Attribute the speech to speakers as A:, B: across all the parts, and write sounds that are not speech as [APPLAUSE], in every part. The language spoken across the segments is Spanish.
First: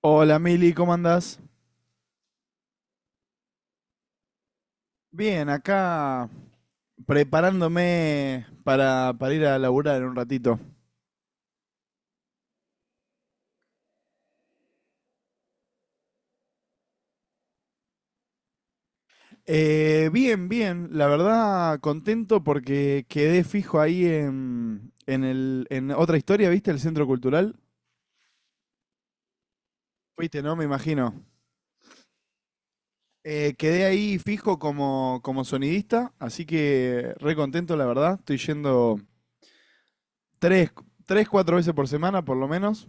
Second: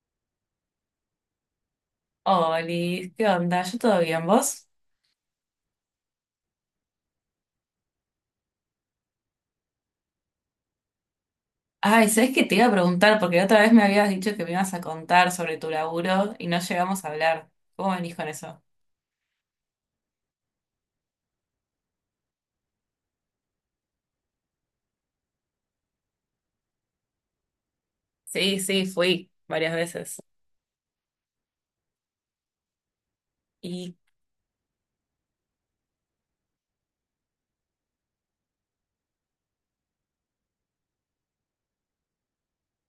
A: Hola Mili, ¿cómo andás?
B: Oli, ¿qué onda? ¿Yo todo bien, vos?
A: Bien, acá preparándome para ir a laburar en un ratito.
B: Ay, ¿sabés qué te iba a preguntar? Porque la otra vez me habías dicho que me ibas a contar sobre tu laburo y no llegamos a hablar. ¿Cómo venís con eso?
A: Bien, bien, la verdad contento porque quedé fijo ahí en otra historia, ¿viste? El Centro Cultural.
B: Sí, sí, fui varias veces.
A: Fuiste, ¿no? Me imagino. Quedé
B: Y
A: ahí fijo como sonidista, así que re contento, la verdad. Estoy yendo tres, tres, cuatro veces por semana, por lo menos.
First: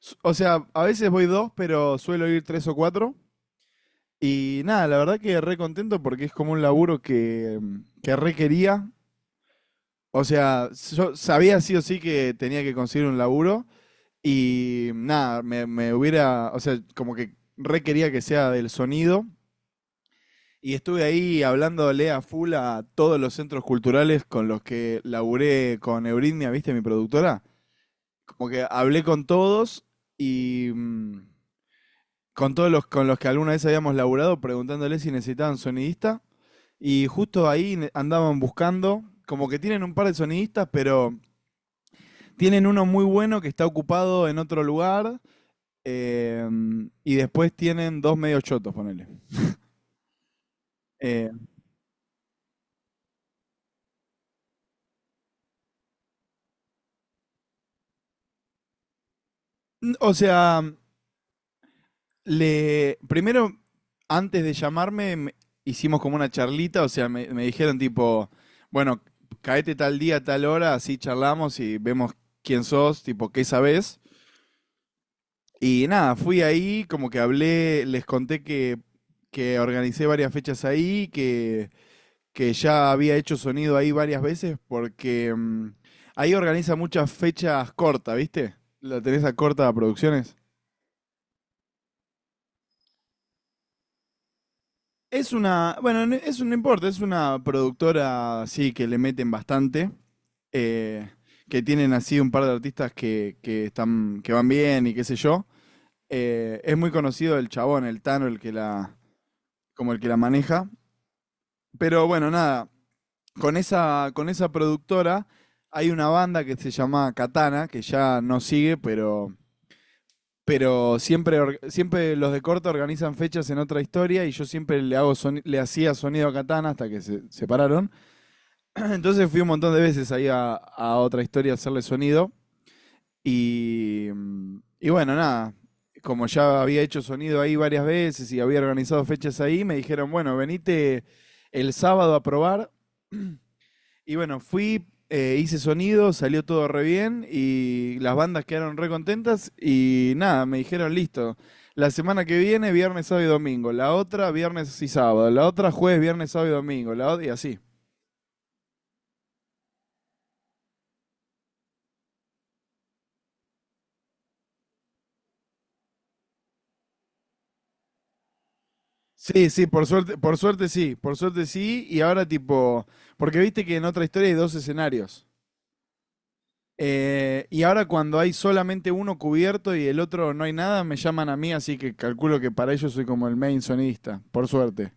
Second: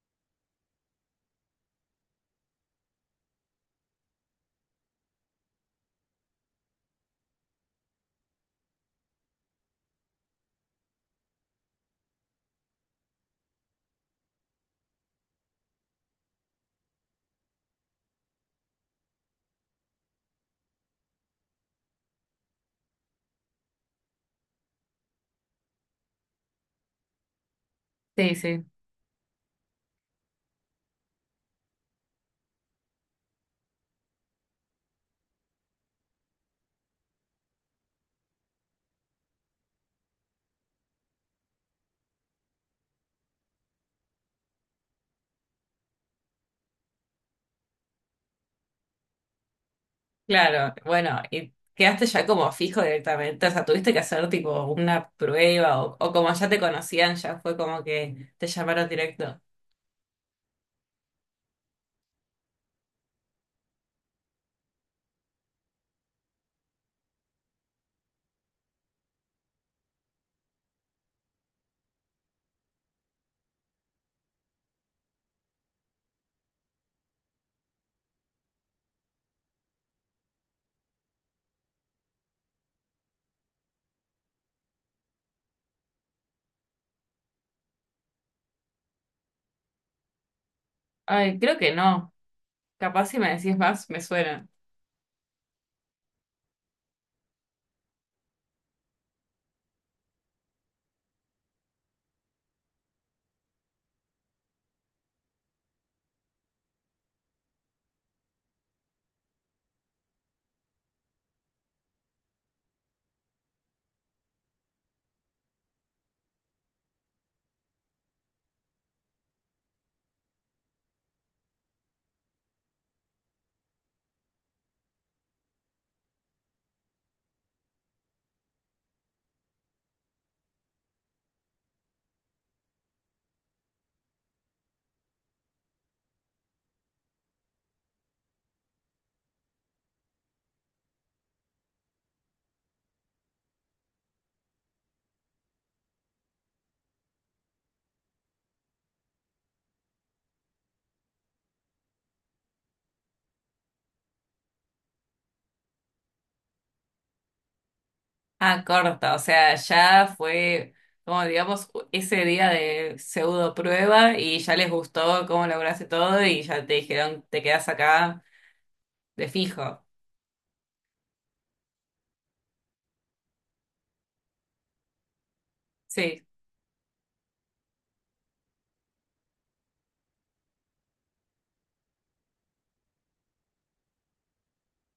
A: O sea, a veces voy dos, pero suelo ir tres o cuatro. Y nada, la verdad que re contento porque es como un laburo que re quería. O sea, yo sabía sí o sí que tenía que conseguir un laburo y nada, me hubiera, o sea, como que re quería que sea del sonido. Y estuve ahí hablándole a full a todos los centros culturales con los que laburé con Euridnia, ¿viste? Mi productora.
B: sí,
A: Como que
B: sí.
A: hablé con todos y con todos los con los que alguna vez habíamos laburado preguntándoles si necesitaban sonidista. Y justo ahí andaban buscando, como que tienen un par de sonidistas, pero tienen uno muy bueno que está ocupado en otro lugar. eh, y después tienen dos medios chotos, ponele.
B: Claro, bueno,
A: Eh,
B: ¿y quedaste ya como fijo directamente? O sea, ¿tuviste que hacer tipo una prueba o como ya te conocían, ya fue como que te llamaron directo?
A: o sea, primero, antes de llamarme, hicimos como una charlita, o sea, me dijeron tipo, bueno, caete tal día, tal hora, así charlamos y vemos quién sos, tipo, qué sabés. Y nada, fui ahí, como que hablé, les conté que organicé varias fechas ahí, que ya había hecho sonido ahí varias veces, porque ahí organiza muchas fechas cortas, ¿viste? La tenés a Corta Producciones.
B: Ay, creo que no. Capaz si me decís más, me suena.
A: Es una, bueno, es un, no importa, es una productora, sí, que le meten bastante, eh, que tienen así un par de artistas que están, que van bien y qué sé yo. Es muy conocido el chabón, el Tano, el que la, como el que la maneja. Pero bueno, nada, con esa productora hay una banda que se llama Katana, que ya no sigue, pero siempre, siempre los de corta organizan fechas en otra historia y yo siempre le, le hacía sonido a Katana hasta que se separaron. [CLEARS THROAT] Entonces fui un montón de veces ahí a otra historia a hacerle sonido y, y bueno, nada. Como ya había hecho sonido ahí varias veces y había organizado fechas ahí, me dijeron, bueno, venite el sábado a probar. Y bueno, fui, hice sonido, salió todo re bien y las bandas quedaron re contentas y nada, me dijeron listo. La semana que viene, viernes, sábado y domingo. La otra, viernes y sábado. La otra, jueves, viernes, sábado y domingo. La otra, y así.
B: Ah, corta, o sea, ya fue como digamos ese día de pseudo prueba y ya les gustó cómo lograste todo y ya te dijeron te quedas acá de
A: Sí, sí,
B: fijo.
A: por suerte sí, por suerte sí. Y ahora tipo, porque viste que en otra historia hay dos escenarios.
B: Sí,
A: Y ahora cuando hay solamente uno cubierto y el otro no hay nada, me llaman a mí, así que calculo que para ellos soy como el main sonidista, por suerte.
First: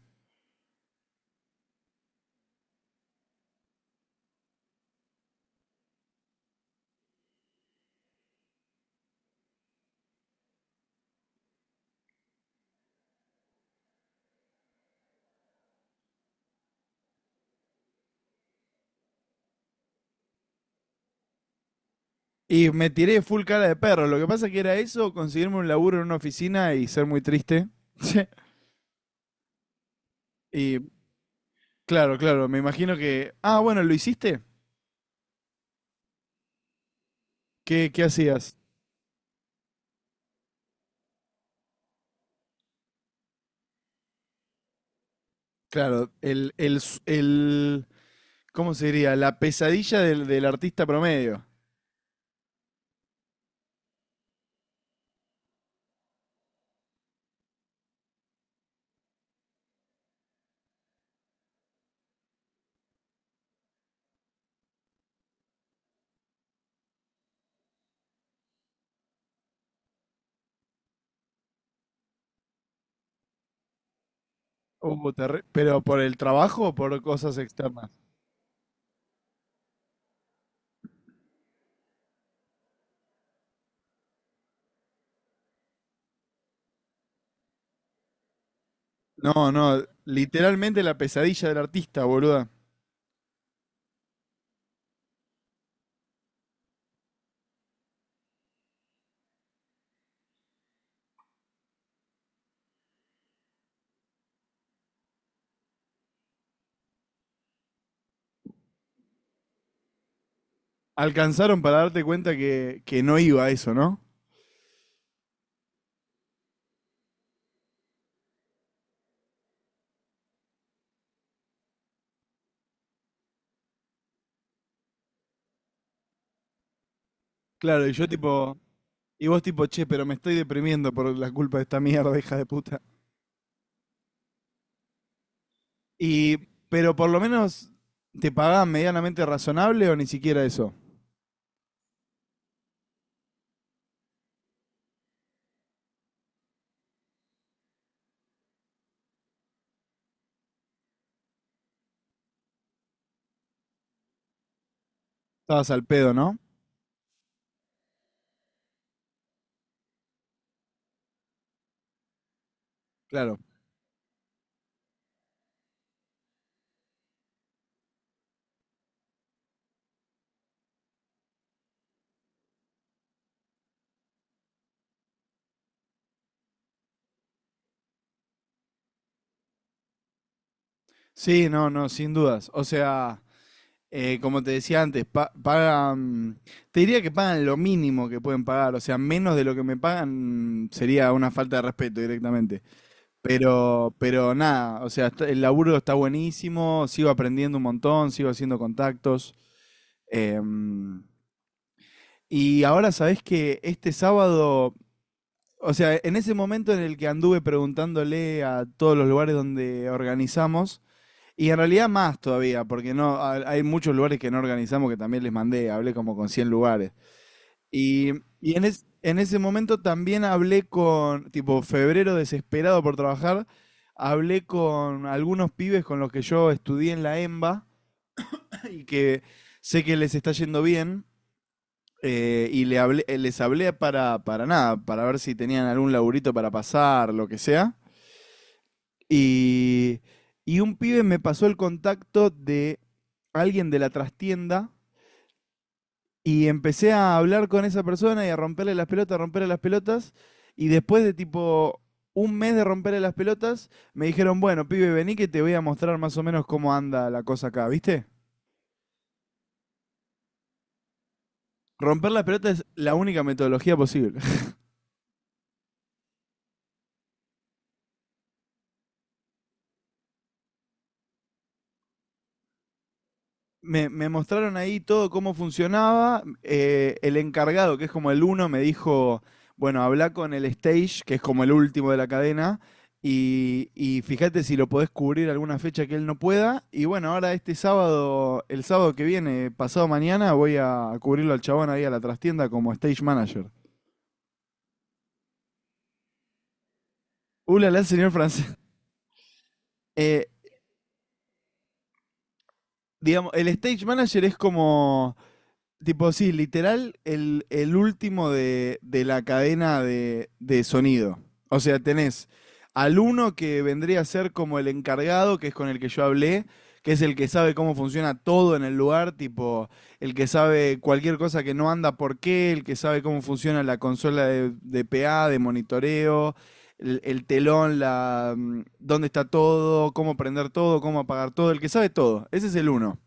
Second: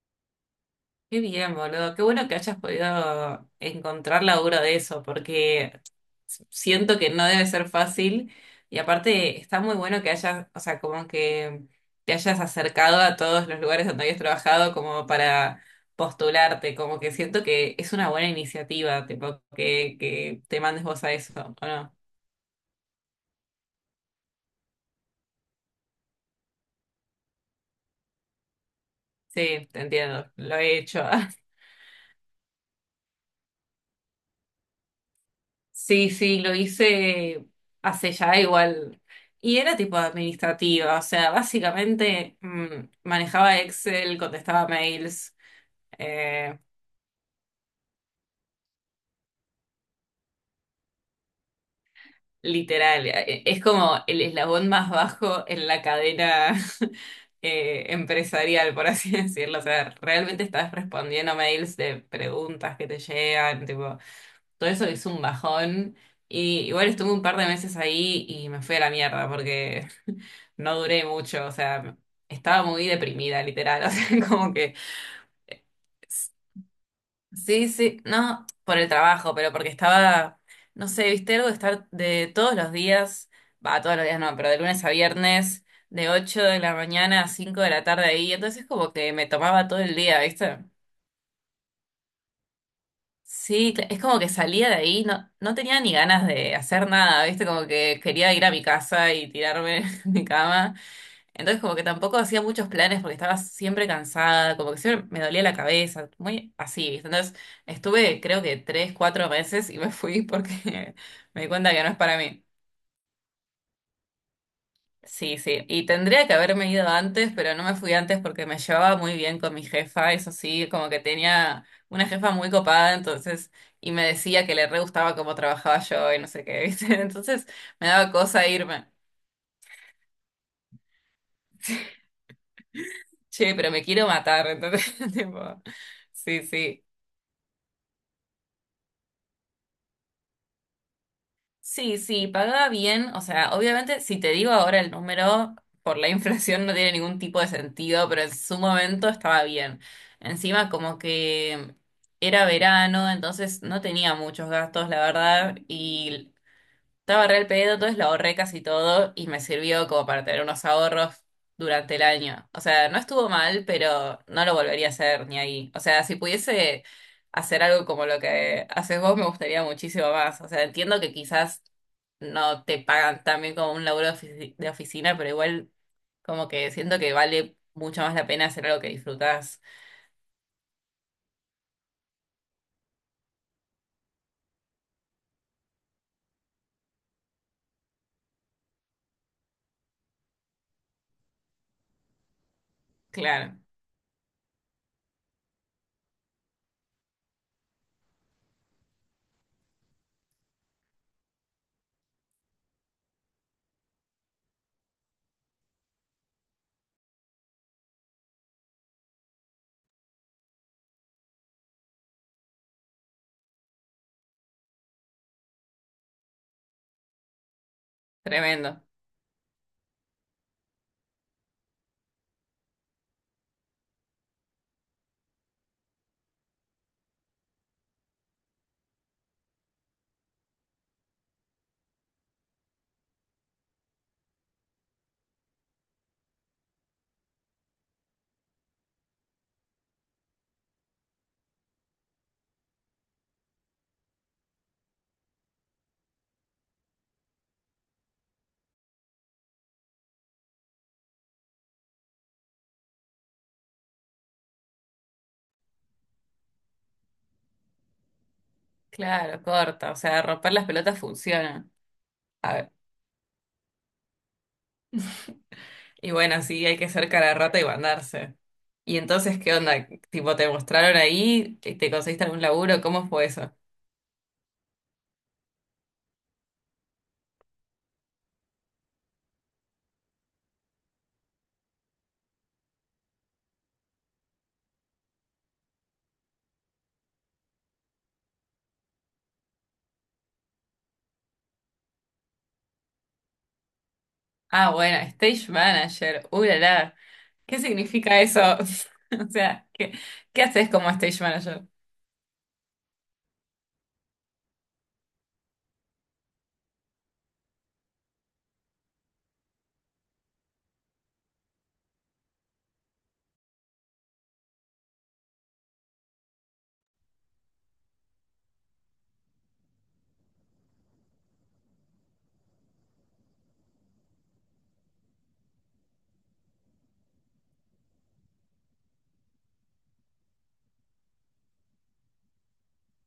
B: qué bien, boludo, qué bueno que hayas podido encontrar laburo de eso, porque siento que no debe ser fácil y aparte está muy bueno que hayas, o sea, como que te hayas acercado a todos los lugares donde habías trabajado como para postularte, como que siento que es una buena iniciativa, tipo, que te mandes vos a eso, ¿o no?
A: Y me tiré full cara de perro. Lo que pasa que era eso, conseguirme un laburo en una oficina y ser muy triste. [LAUGHS]
B: Sí, te entiendo, lo
A: Y
B: he hecho. [LAUGHS]
A: claro, claro, me imagino que... Ah, bueno, ¿lo hiciste?
B: Sí, sí, lo hice
A: Qué
B: hace ya
A: hacías?
B: igual. Y era tipo administrativa, o sea, básicamente manejaba Excel, contestaba mails.
A: Claro,
B: eh,
A: el... ¿Cómo se diría? La pesadilla del artista promedio.
B: Literal, es como el eslabón más bajo en la cadena [LAUGHS] empresarial, por así [LAUGHS] decirlo. O sea, realmente estás respondiendo mails de preguntas que te llegan, tipo, todo eso es un bajón. Y igual estuve un par de meses ahí y me fui a la mierda porque [LAUGHS] no duré mucho, o sea, estaba muy deprimida, literal. [LAUGHS] O sea, como que
A: Oh, ¿Pero por el trabajo o por cosas
B: sí,
A: externas?
B: sí, no por el trabajo, pero porque estaba, no sé, viste algo de estar de todos los días, va, todos los días no, pero de lunes a viernes, de 8 de la mañana a 5 de la tarde ahí, entonces como que me
A: No,
B: tomaba todo
A: no,
B: el día, ¿viste?
A: literalmente la pesadilla del artista, boluda.
B: Sí, cl- es como que salía de ahí, no, no tenía ni ganas de hacer nada, ¿viste? Como que quería ir a mi casa y tirarme [LAUGHS] en mi cama. Entonces como que tampoco hacía muchos planes porque estaba siempre cansada, como que siempre me dolía la cabeza, muy así, ¿viste? Entonces estuve creo que tres, cuatro meses y me fui porque [LAUGHS] me di
A: Alcanzaron
B: cuenta
A: para
B: que no es
A: darte
B: para
A: cuenta
B: mí.
A: que no iba a eso, ¿no?
B: Sí, sí, y tendría que haberme ido antes, pero no me fui antes porque me llevaba muy bien con mi jefa, eso sí, como que tenía una jefa muy copada, entonces, y me decía que le re gustaba cómo trabajaba yo y no sé qué, ¿viste? [LAUGHS] Entonces
A: Claro,
B: me
A: y yo
B: daba cosa
A: tipo...
B: irme,
A: Y vos tipo, che, pero me estoy deprimiendo por la culpa de esta mierda, hija de puta.
B: che, pero me quiero matar, entonces, [LAUGHS] tipo,
A: Y,
B: sí, sí.
A: pero por lo menos te pagaban medianamente razonable o ni siquiera eso.
B: Sí, sí, pagaba bien. O sea, obviamente, si te digo ahora el número, por la [LAUGHS] inflación no tiene ningún tipo de sentido, pero en su momento estaba bien. Encima, como que era verano, entonces no tenía muchos gastos, la verdad,
A: Estabas al pedo,
B: y
A: ¿no?
B: estaba re al pedo, entonces lo ahorré casi todo y me sirvió como para tener unos ahorros durante el año. O sea, no estuvo
A: Claro.
B: mal, pero no lo volvería a hacer ni ahí. O sea, si pudiese hacer algo como lo que haces vos, me gustaría muchísimo más. O sea, entiendo que quizás no te pagan tan bien como un laburo de ofici- de oficina, pero igual como que siento que vale mucho más la pena hacer algo que disfrutás.
A: Sí, no, no, sin dudas. O sea, como te decía antes, pagan, te diría que pagan lo mínimo que pueden pagar. O sea, menos de lo que me pagan sería una falta de respeto directamente.
B: Claro,
A: Pero nada, o sea, el laburo está buenísimo, sigo aprendiendo un montón, sigo haciendo contactos. Em, Y ahora sabés que este sábado, o sea, en ese momento en el que anduve preguntándole a todos los lugares donde organizamos, y en realidad más todavía, porque no ha- hay muchos lugares que no organizamos que también les mandé, hablé como con 100 lugares. Y,
B: tremendo.
A: en ese momento también hablé con, tipo, febrero desesperado por trabajar, hablé con algunos pibes con los que yo estudié en la EMBA [CLEARS THROAT] y que sé que les está yendo bien. Les hablé para nada, para ver si tenían algún laburito para pasar, lo que sea. Y, y un pibe me pasó el contacto de alguien de la trastienda y empecé a hablar con esa persona y a romperle las pelotas, romperle las pelotas. Y después de tipo un mes de romperle las pelotas, me dijeron, bueno, pibe, vení que te voy a mostrar más o menos cómo anda la cosa acá, ¿viste?
B: Claro, corta. O sea, romper las pelotas funciona.
A: Romper las pelotas es la única metodología posible.
B: Y bueno, sí, hay que ser cara de rata y mandarse. Y entonces, ¿qué onda? Tipo, ¿te mostraron ahí? ¿Te conseguiste algún laburo? ¿Cómo fue eso?
A: Me mostraron ahí todo cómo funcionaba. El encargado, que es como el uno, me dijo, bueno, habla con el stage, que es como el último de la cadena, y fíjate si lo podés cubrir alguna fecha que él no pueda. Y bueno, ahora este sábado, el sábado que viene, pasado mañana, voy a cubrirlo al chabón ahí a la trastienda como stage manager.
B: Ah, bueno, stage manager. La, la. ¿Qué
A: Ulala, señor
B: significa eso?
A: francés.
B: [LAUGHS] O sea, ¿qué,
A: Eh,
B: qué haces como stage manager?
A: digamos, el stage manager es como... Tipo, sí, literal, el último de la cadena de sonido. O sea, tenés al uno que vendría a ser como el encargado, que es con el que yo hablé, que es el que sabe cómo funciona todo en el lugar, tipo, el que sabe cualquier cosa que no anda por qué, el que sabe cómo funciona la consola de PA, de monitoreo, el telón, la, dónde está todo, cómo prender todo, cómo apagar todo, el que sabe todo. Ese es el uno.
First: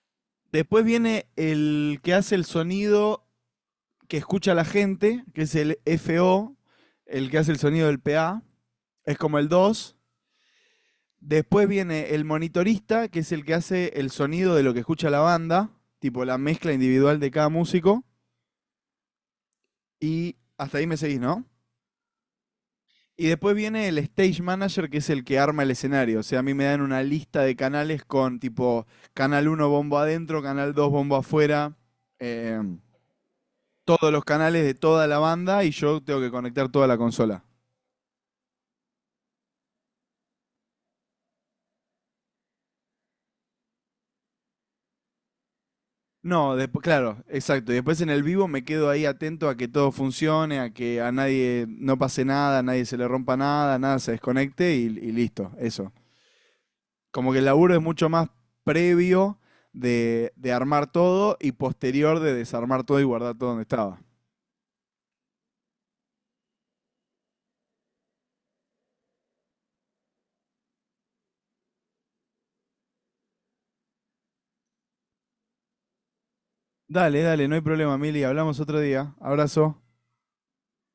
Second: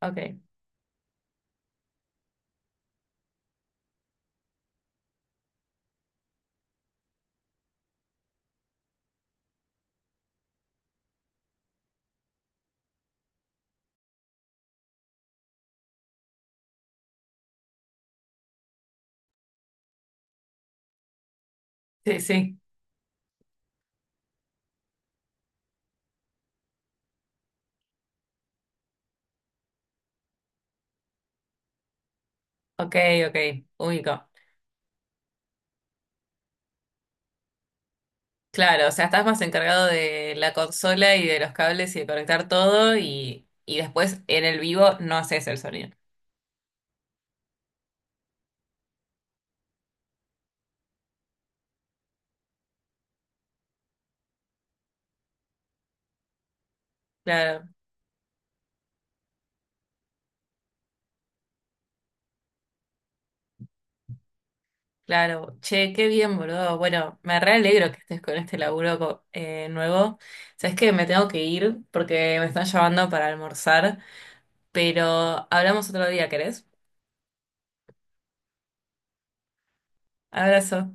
B: Ok.
A: Después viene el que hace el sonido que escucha la gente, que es el FO, el que hace el sonido del PA. Es como el dos. Después viene el monitorista, que es el que hace el sonido de lo que escucha la banda, tipo la mezcla individual de cada músico. Y hasta ahí me seguís, ¿no?
B: Sí, sí.
A: Y después viene el stage manager, que es el que arma el escenario. O sea, a mí me dan una lista de canales con tipo canal uno bombo adentro, canal 2 bombo afuera. em,
B: Ok, ok.
A: Todos los
B: Único.
A: canales de toda la banda y yo tengo que conectar toda la consola.
B: Claro, o sea, estás más encargado de la consola y de los cables y de conectar todo y después en el vivo no haces el sonido.
A: No, después, claro, exacto. Y después en el vivo me quedo ahí atento a que todo funcione, a que a nadie no pase nada, a nadie se le rompa nada, nada se desconecte y listo, eso. Como que el laburo
B: Claro,
A: es mucho más previo de armar todo y posterior de desarmar todo y guardar todo donde estaba.
B: claro, che, qué bien, boludo. Bueno, me re alegro que estés con este laburo co- nuevo. Sabes que me tengo que ir porque me están llamando para almorzar, pero hablamos otro día, ¿querés?
A: Dale, dale, no hay problema, Mili, hablamos otro día. Abrazo.
B: Abrazo.